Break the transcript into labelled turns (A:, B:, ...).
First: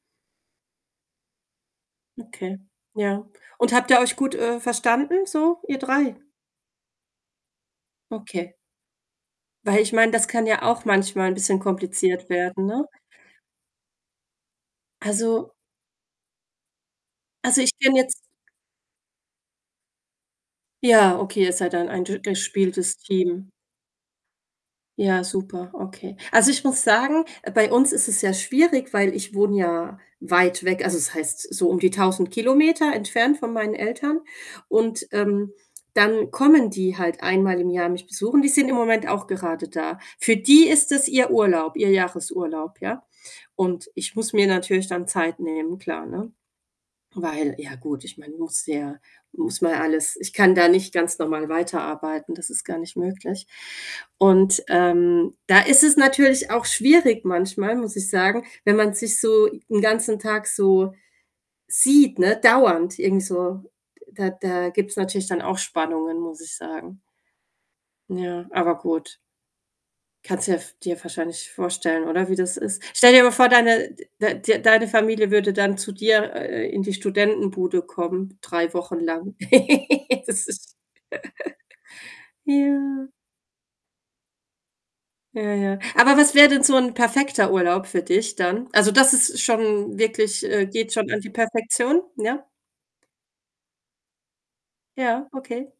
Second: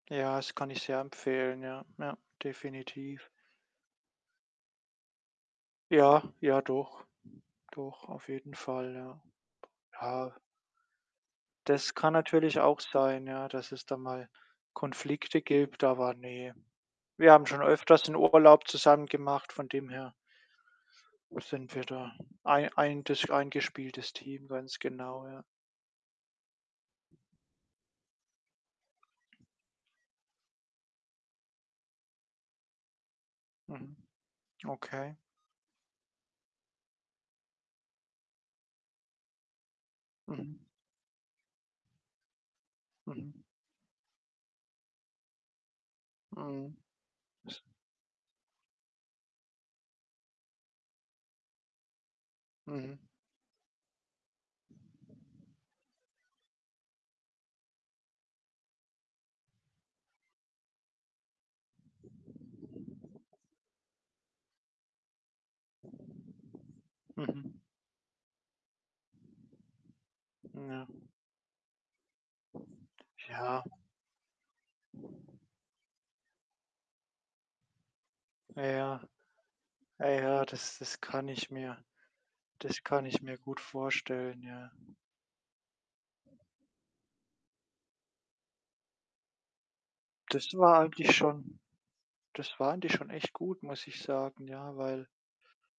A: Ja, das kann ich sehr empfehlen, ja. Ja,
B: Okay, ja.
A: definitiv.
B: Und habt ihr euch gut, äh, verstanden so, ihr
A: Ja,
B: 3?
A: ja, doch. Doch, auf jeden
B: Okay.
A: Fall, ja.
B: Weil ich meine, das
A: Ja
B: kann ja auch manchmal 'n bisschen
A: Das kann
B: kompliziert
A: natürlich
B: werden,
A: auch
B: ne?
A: sein, ja, dass es da mal Konflikte
B: Also
A: gibt, aber ne. Wir haben
B: also,
A: schon
B: ich kenne
A: öfters 'n
B: jetzt
A: Urlaub zusammen gemacht, von dem her
B: Ja, okay, ihr seid
A: sind wir
B: dann ein
A: da
B: dur
A: ein
B: durchgespieltes
A: eintes
B: Team.
A: eingespieltes Team, ganz
B: Ja,
A: genau, ja.
B: super, okay. Also, ich muss sagen, bei uns ist es sehr schwierig, weil ich wohne ja weit weg, also, es heißt so um die 1.000 Kilometer entfernt von meinen
A: Mhm.
B: Eltern. Und,
A: Okay.
B: ähm, dann kommen die halt einmal im Jahr mich besuchen. Die sind im Moment auch gerade da. Für
A: Mhm.
B: die ist das ihr Urlaub, ihr Jahresurlaub, ja?
A: Mhm.
B: Und ich muss mir natürlich dann Zeit nehmen, klar, ne?
A: Mhm.
B: Weil
A: Es
B: ja gut, ich meine, muss ja muss mal alles ich kann da nicht ganz normal weiterarbeiten, das ist gar nicht
A: Mhm.
B: möglich. Und, ähm, da ist es natürlich auch schwierig manchmal, muss ich sagen, wenn man sich so 'n ganzen Tag so sieht, ne, dauernd irgendwie so, da da gibt's natürlich dann auch Spannungen, muss ich sagen.
A: Mhm.
B: Ja, aber gut. Kannst du dir
A: Ja.
B: ja dir wahrscheinlich vorstellen, oder, wie das ist? Stell dir aber vor,
A: Ja.
B: deine d d deine Familie würde dann zu dir, äh, in die Studentenbude kommen,
A: Ah,
B: 3 Wochen
A: ja.
B: lang.
A: Ah, ja,
B: Das ist
A: das das kann ich mir das kann
B: Ja.
A: ich mir gut vorstellen, ja.
B: Ja, ja. Aber was wäre denn so 'n perfekter Urlaub für dich dann? Also, das ist schon wirklich,
A: Das
B: äh
A: war
B: geht schon
A: eigentlich
B: an die
A: schon
B: Perfektion, ja?
A: das war eigentlich schon echt gut, muss ich sagen, ja, weil
B: Ja, okay.